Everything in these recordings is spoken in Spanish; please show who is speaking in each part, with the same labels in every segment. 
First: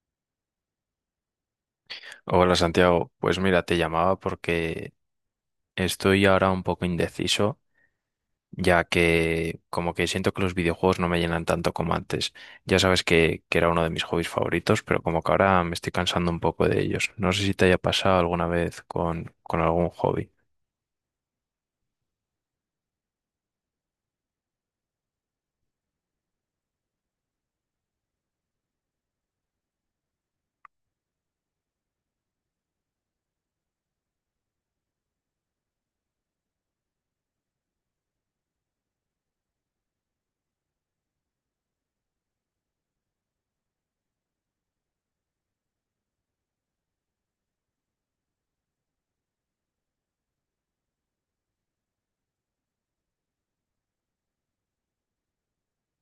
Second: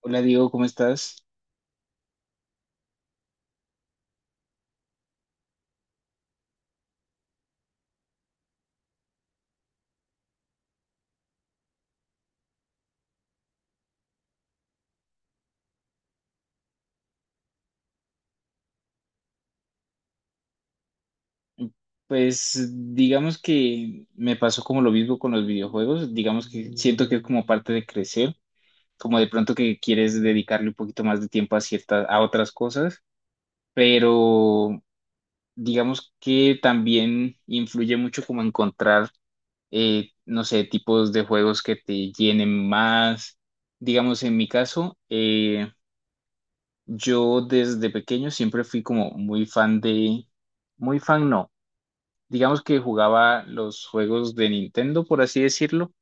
Speaker 1: Hola, Diego, ¿cómo estás?
Speaker 2: Hola Santiago, pues mira, te llamaba porque estoy ahora un poco indeciso, ya que como que siento que los videojuegos no me llenan tanto como antes. Ya sabes que era uno de mis hobbies favoritos, pero como que ahora me estoy cansando un poco de ellos. No sé si te haya pasado alguna vez con algún hobby.
Speaker 1: Pues digamos que me pasó como lo mismo con los videojuegos. Digamos que siento que es como parte de crecer, como de pronto que quieres dedicarle un poquito más de tiempo a ciertas, a otras cosas, pero digamos que también influye mucho como encontrar, no sé, tipos de juegos que te llenen más. Digamos, en mi caso, yo desde pequeño siempre fui como muy fan de, muy fan no. Digamos que jugaba los juegos de Nintendo, por así decirlo.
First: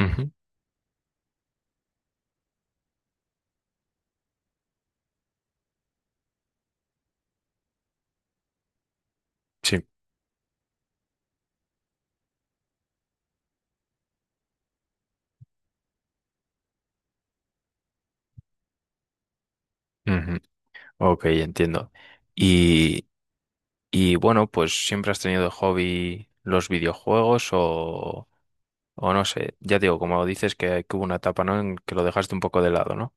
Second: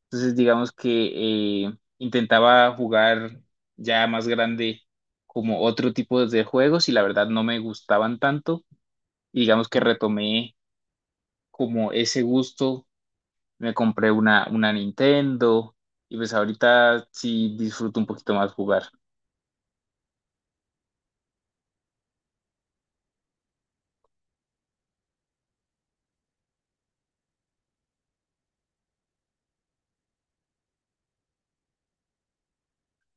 Speaker 2: Ujú.
Speaker 1: Entonces, digamos que intentaba jugar ya más grande como otro tipo de juegos, y la verdad no me gustaban tanto. Y digamos que
Speaker 2: Sí.
Speaker 1: retomé como ese gusto, me compré una Nintendo y pues ahorita sí disfruto un poquito más jugar.
Speaker 2: Ujú. Ok, entiendo. Y, y bueno, pues siempre has tenido de hobby los videojuegos o no sé, ya digo, como dices que hubo una etapa, ¿no? En que lo dejaste un poco de lado, ¿no?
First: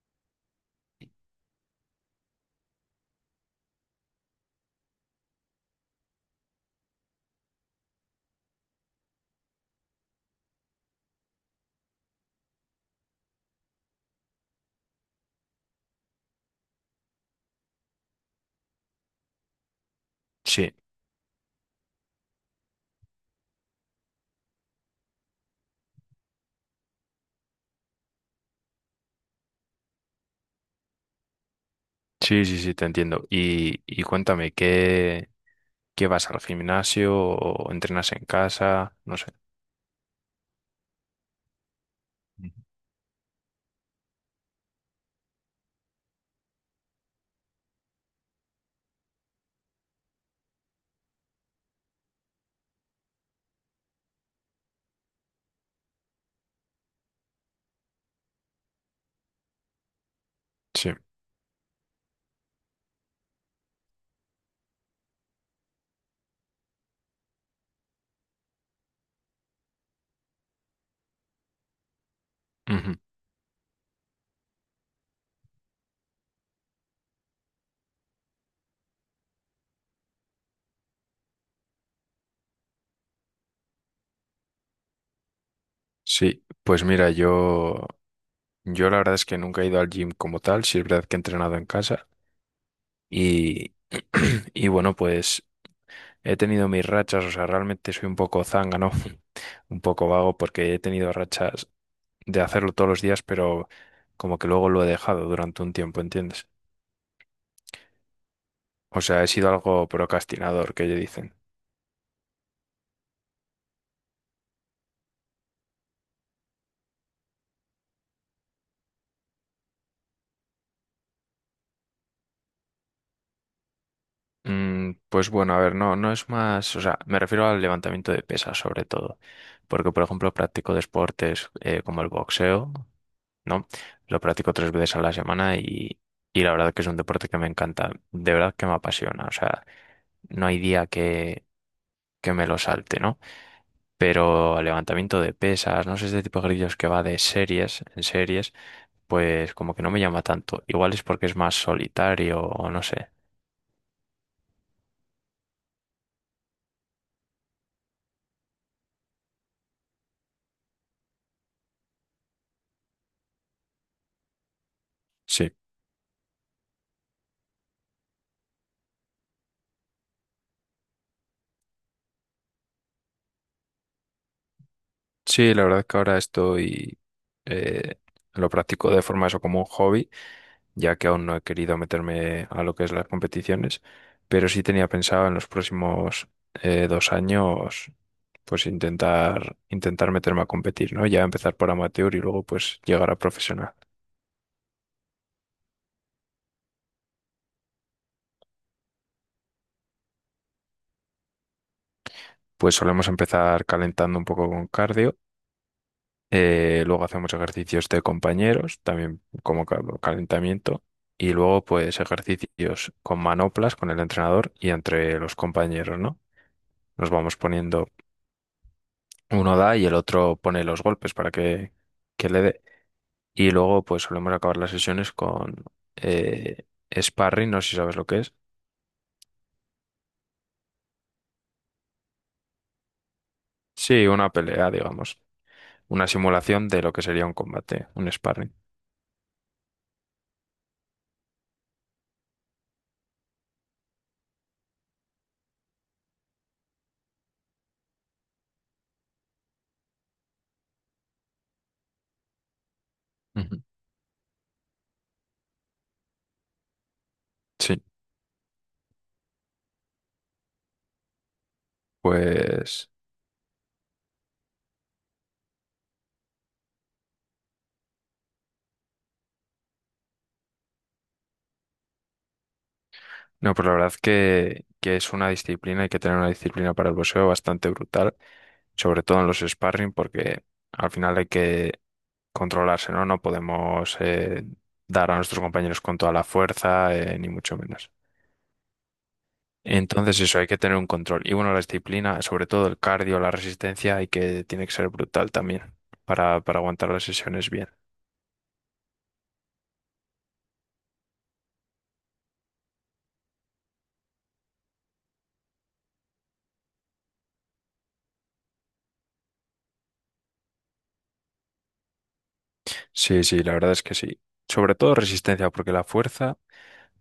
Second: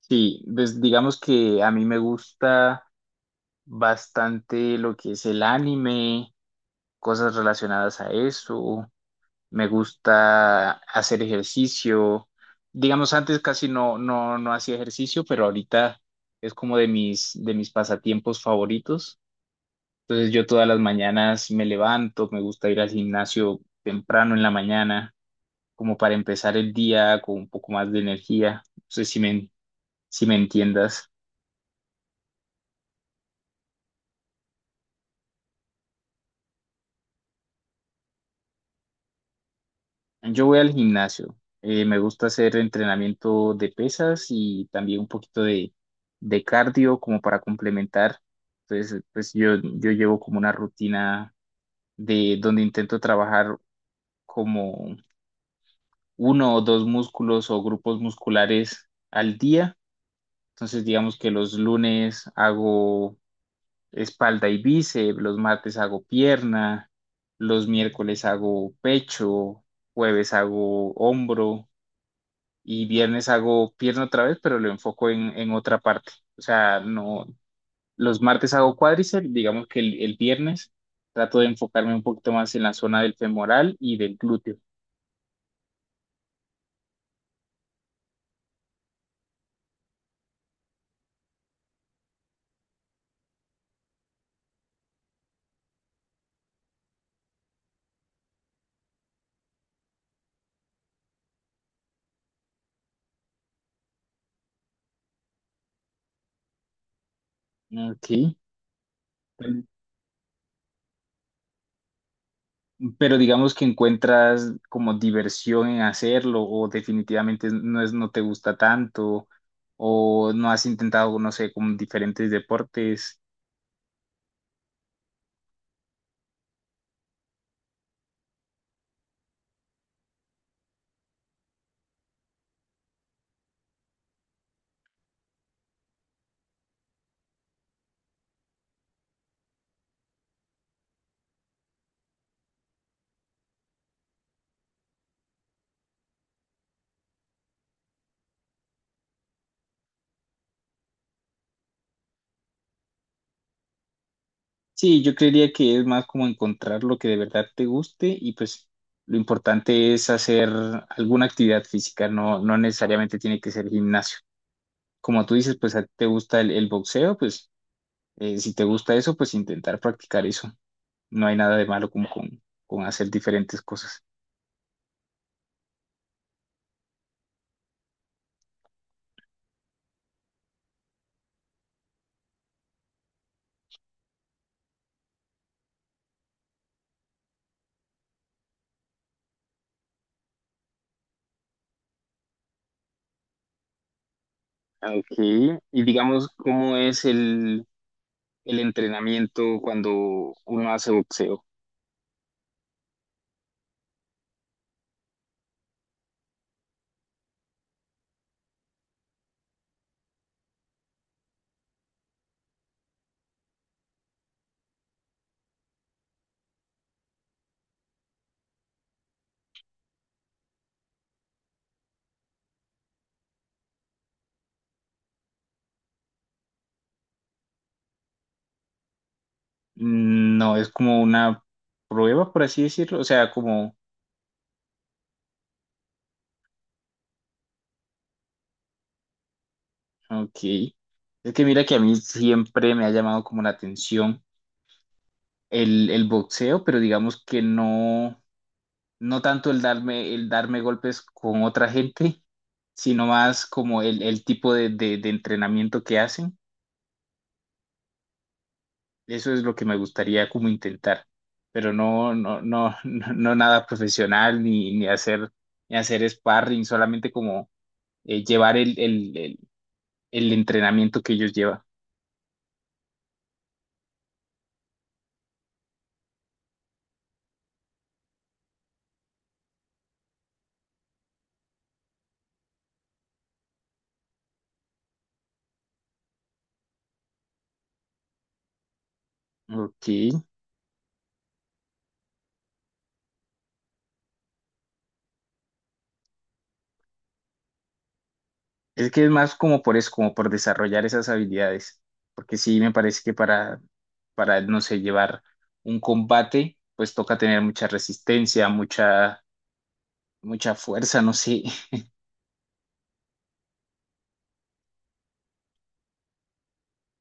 Speaker 1: Sí, pues digamos que a mí me gusta bastante lo que es el anime, cosas relacionadas a eso. Me gusta hacer ejercicio. Digamos, antes casi no, no, no hacía ejercicio, pero ahorita es como de mis pasatiempos favoritos. Entonces yo todas
Speaker 2: Sí,
Speaker 1: las mañanas me levanto, me gusta ir al gimnasio temprano en la mañana, como para empezar el día con un poco más de energía. No sé si me, si me entiendas.
Speaker 2: sí, sí, sí, te entiendo. Y cuéntame, ¿qué vas al gimnasio o entrenas en casa? No sé.
Speaker 1: Yo voy al gimnasio. Me gusta
Speaker 2: Ujú.
Speaker 1: hacer entrenamiento de pesas y también un poquito de cardio como para complementar. Entonces, pues yo llevo como una rutina de donde intento trabajar como uno o dos músculos o grupos musculares al día. Entonces,
Speaker 2: Sí.
Speaker 1: digamos que los lunes hago espalda y bíceps, los martes hago pierna, los miércoles hago pecho, jueves hago hombro. Y
Speaker 2: Ujú.
Speaker 1: viernes hago pierna otra vez, pero lo enfoco en otra parte. O sea, no, los martes hago cuádriceps, digamos que el viernes trato de enfocarme un poquito más en la zona del femoral y del glúteo.
Speaker 2: Sí, pues mira, yo la verdad es que nunca he ido al gym como tal, sí es verdad que he entrenado en casa y, y bueno, pues he tenido mis rachas, o sea, realmente soy un poco zángano, un poco vago porque he tenido rachas de hacerlo todos los días, pero como que luego lo he dejado durante un tiempo, ¿entiendes?
Speaker 1: Ok.
Speaker 2: O sea, he sido algo procrastinador, que ellos dicen.
Speaker 1: Pero digamos que encuentras como diversión en hacerlo o definitivamente no es, no te gusta tanto, o no has intentado, no sé, con diferentes deportes.
Speaker 2: Pues bueno, a ver, no, no es más, o sea, me refiero al levantamiento de pesas sobre todo, porque por ejemplo practico deportes como el boxeo, ¿no? Lo practico tres veces a la semana y la verdad que es un deporte que me encanta, de verdad que me apasiona, o sea, no hay día que me lo salte, ¿no? Pero al levantamiento de pesas, no sé, este tipo de ejercicios que va de series en series, pues como que no me llama tanto, igual es porque es más solitario o no sé.
Speaker 1: Sí, yo creería que es más como encontrar lo que de verdad te guste, y pues lo importante es hacer alguna actividad física, no, no necesariamente tiene que ser gimnasio. Como tú
Speaker 2: Sí,
Speaker 1: dices, pues a ti te gusta el boxeo, pues si te gusta eso, pues intentar practicar eso. No hay nada de malo como con hacer diferentes cosas.
Speaker 2: sí, la verdad que ahora eh, lo practico de forma eso como un hobby, ya que aún no he querido meterme a lo que es las competiciones, pero sí tenía pensado en los próximos 2 años, pues intentar meterme a competir, ¿no? Ya empezar por amateur y luego pues llegar a profesional.
Speaker 1: Ok, y digamos, ¿cómo es el entrenamiento cuando uno hace boxeo?
Speaker 2: Pues solemos empezar calentando un poco con cardio, luego hacemos ejercicios de compañeros, también como calentamiento. Y luego, pues, ejercicios con manoplas, con el entrenador y entre los compañeros, ¿no? Nos vamos poniendo, uno da y el otro pone los golpes para que le dé. Y luego pues solemos acabar las sesiones con eh, sparring, no sé si sabes lo que es.
Speaker 1: Mm. No, es como una prueba, por así decirlo, o sea, como...
Speaker 2: Sí, una pelea, digamos. Una simulación de lo que sería un combate, un sparring.
Speaker 1: Ok. Es que mira que a mí siempre me ha llamado como la atención el boxeo, pero digamos que no, no tanto el darme golpes con otra gente, sino más
Speaker 2: Ujú.
Speaker 1: como el tipo de entrenamiento que hacen.
Speaker 2: Sí,
Speaker 1: Eso es lo que me gustaría como intentar, pero no, no, no,
Speaker 2: pues...
Speaker 1: no, no nada profesional ni, ni hacer, ni hacer sparring, solamente como llevar el entrenamiento que ellos llevan.
Speaker 2: No, pues la verdad que es una disciplina, hay que tener una disciplina para el boxeo bastante brutal, sobre todo en los sparring, porque al final hay que controlarse, ¿no? No podemos dar a nuestros compañeros con toda la fuerza, ni mucho menos.
Speaker 1: Ok.
Speaker 2: Entonces eso, hay que tener un control. Y bueno, la disciplina, sobre todo el cardio, la resistencia, hay que, tiene que ser brutal también para aguantar las sesiones bien.
Speaker 1: Es que es más como por eso, como por desarrollar esas habilidades. Porque sí, me parece que para, no sé, llevar un combate, pues toca tener mucha resistencia, mucha, mucha fuerza, no sé.
Speaker 2: Sí, sí, la verdad es que sí. Sobre todo resistencia, porque la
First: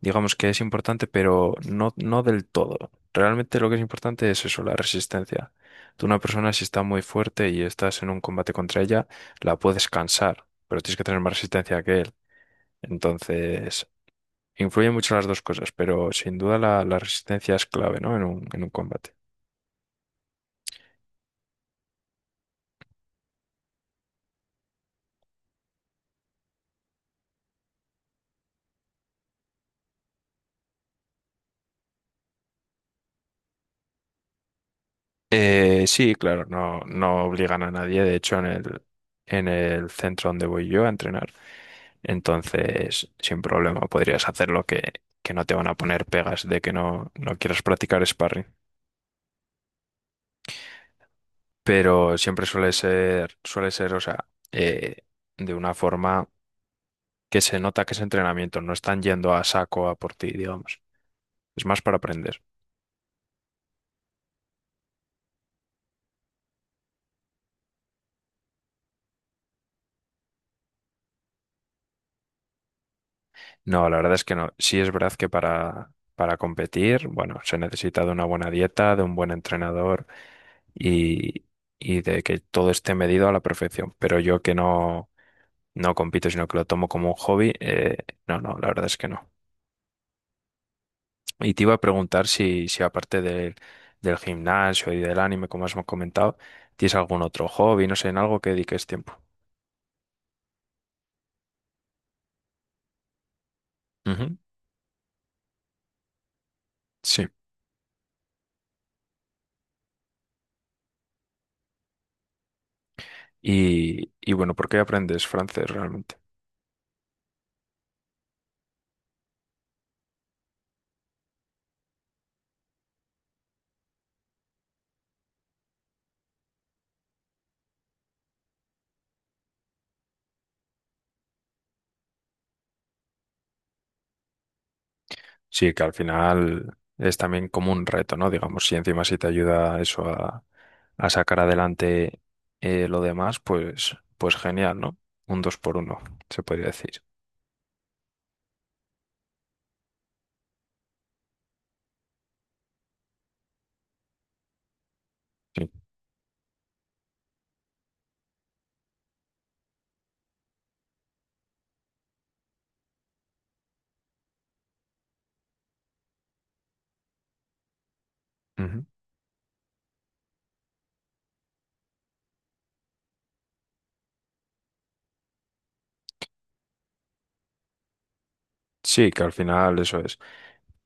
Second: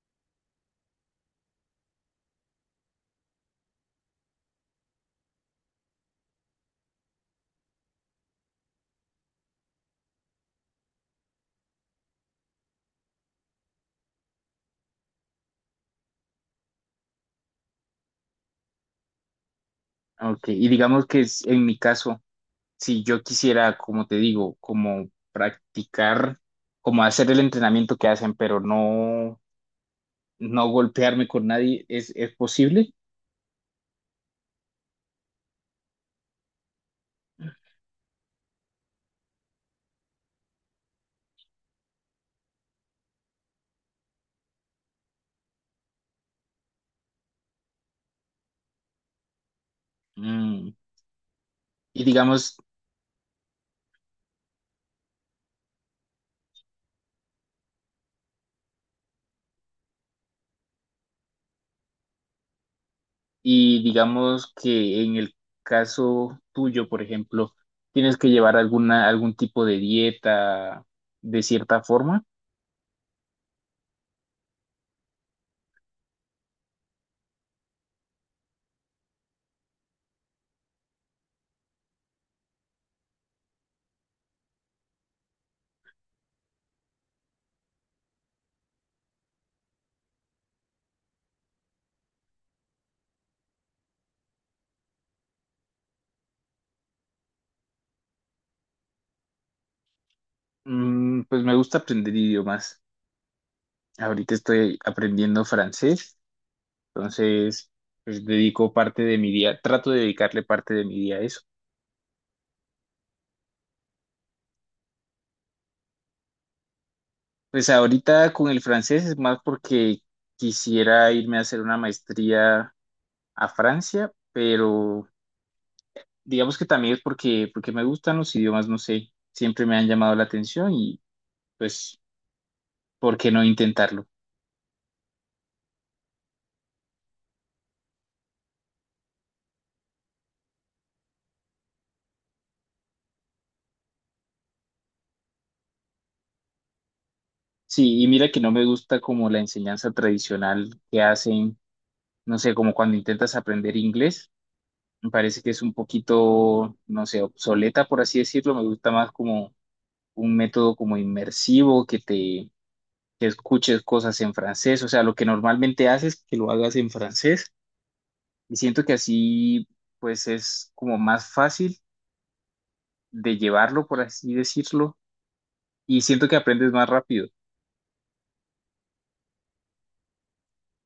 Speaker 2: digamos que es importante, pero no, no del todo. Realmente lo que es importante es eso, la resistencia. Tú una persona si está muy fuerte y estás en un combate contra ella, la puedes cansar, pero tienes que tener más resistencia que él. Entonces, influyen mucho las dos cosas, pero sin duda la resistencia es clave, ¿no? En un combate.
Speaker 1: Ok, y digamos que es- en mi caso, si yo quisiera, como te digo, como practicar, como hacer el entrenamiento que hacen, pero no, no golpearme con nadie, es posible?
Speaker 2: Sí, claro, no, no obligan a nadie, de hecho, en el centro donde voy yo a entrenar. Entonces, sin problema, podrías hacerlo que no te van a poner pegas de que no quieras practicar sparring.
Speaker 1: Mm. Y
Speaker 2: Pero siempre
Speaker 1: digamos,
Speaker 2: suele ser, o sea, eh, de una forma que se nota que es entrenamiento, no están yendo a saco a por ti, digamos. Es más para aprender.
Speaker 1: y digamos que en el caso tuyo, por ejemplo, tienes que llevar alguna, algún tipo de dieta de cierta forma.
Speaker 2: No, la verdad es que no. Sí es verdad que para competir, bueno, se necesita de una buena dieta, de un buen entrenador y, y de que todo esté medido a la perfección. Pero yo que no compito, sino que lo tomo como un hobby, no, no, la verdad es que no. Y te iba a preguntar si aparte del gimnasio y del anime, como has comentado, ¿tienes algún otro hobby, no sé, en algo que dediques tiempo?
Speaker 1: Mm, pues me gusta aprender idiomas. Ahorita
Speaker 2: Ujú.
Speaker 1: estoy aprendiendo francés,
Speaker 2: Sí.
Speaker 1: entonces pues dedico parte de mi día, trato de dedicarle parte de mi día a eso.
Speaker 2: Y bueno, ¿por qué aprendes francés realmente?
Speaker 1: Pues ahorita con el francés es más porque quisiera irme a hacer una maestría a Francia, pero digamos que también es porque, porque me gustan los idiomas, no sé, siempre me han llamado la atención, y pues, ¿por qué no intentarlo?
Speaker 2: Sí, que al final es también como un reto, ¿no? Digamos, si encima si te ayuda eso a sacar adelante lo demás, pues genial, ¿no? Un dos por uno, se podría decir.
Speaker 1: Sí, y mira que no me gusta como la enseñanza tradicional que hacen, no sé, como cuando intentas aprender inglés, me parece que es
Speaker 2: Sí.
Speaker 1: un poquito, no sé, obsoleta, por así decirlo, me gusta más como un método como inmersivo, que te que escuches cosas en francés, o sea, lo que normalmente haces, que lo hagas en francés, y siento
Speaker 2: Ujú.
Speaker 1: que así pues es como más fácil de llevarlo, por así decirlo, y siento que aprendes más rápido.
Speaker 2: Sí, que al final eso es.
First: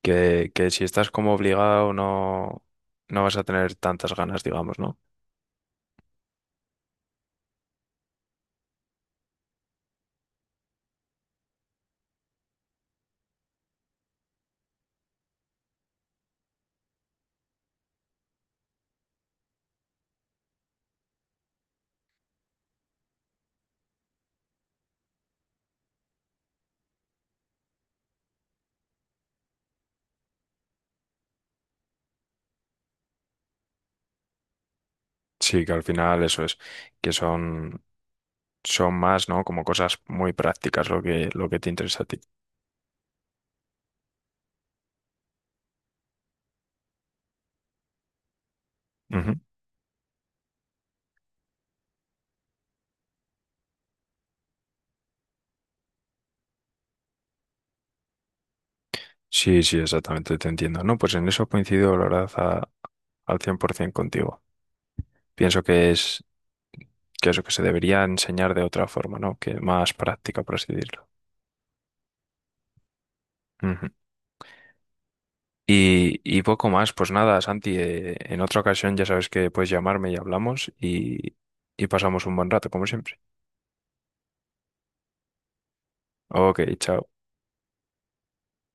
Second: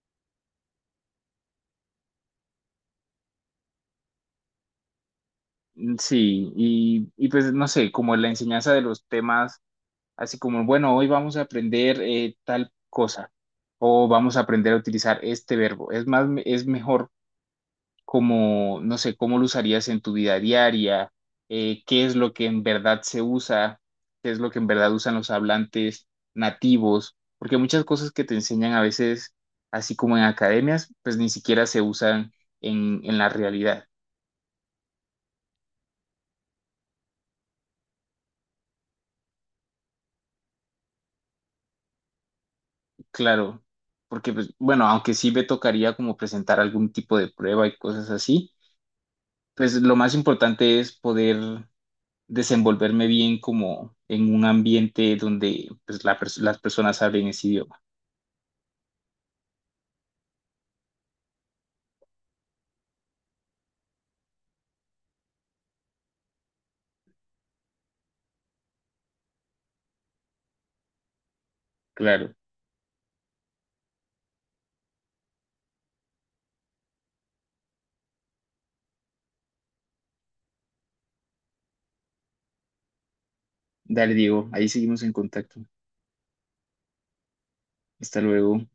Speaker 2: Que si estás como obligado no vas a tener tantas ganas, digamos, ¿no?
Speaker 1: Mm. Sí, y pues no sé, como la enseñanza de los temas, así como, bueno, hoy vamos a aprender tal cosa, o vamos a aprender a utilizar este verbo. Es más, es mejor como, no sé, cómo lo usarías en tu vida diaria, qué es lo que en verdad se usa, qué es lo que en verdad usan los hablantes nativos, porque muchas cosas que te enseñan a veces, así como en academias, pues ni siquiera se usan en la realidad,
Speaker 2: Sí, que al final eso es. Que son más, ¿no? Como cosas muy prácticas lo que te interesa a ti.
Speaker 1: claro, porque, pues, bueno, aunque sí me tocaría como presentar algún tipo de prueba y cosas así,
Speaker 2: Ujú.
Speaker 1: pues lo más importante es poder desenvolverme bien como en un ambiente donde pues, la pers- las personas hablen ese idioma.
Speaker 2: Sí, sí, exactamente, te entiendo. No, pues en eso coincido, la verdad, al 100% contigo. Pienso que es que eso que se debería enseñar de otra forma, ¿no? Que más práctica, por así decirlo.
Speaker 1: Claro.
Speaker 2: Ujú. Y poco más, pues nada, Santi, en otra ocasión ya sabes que puedes llamarme y hablamos y pasamos un buen rato, como siempre.
Speaker 1: Dale, Diego. Ahí seguimos en contacto.
Speaker 2: Ok, chao.
Speaker 1: Hasta luego.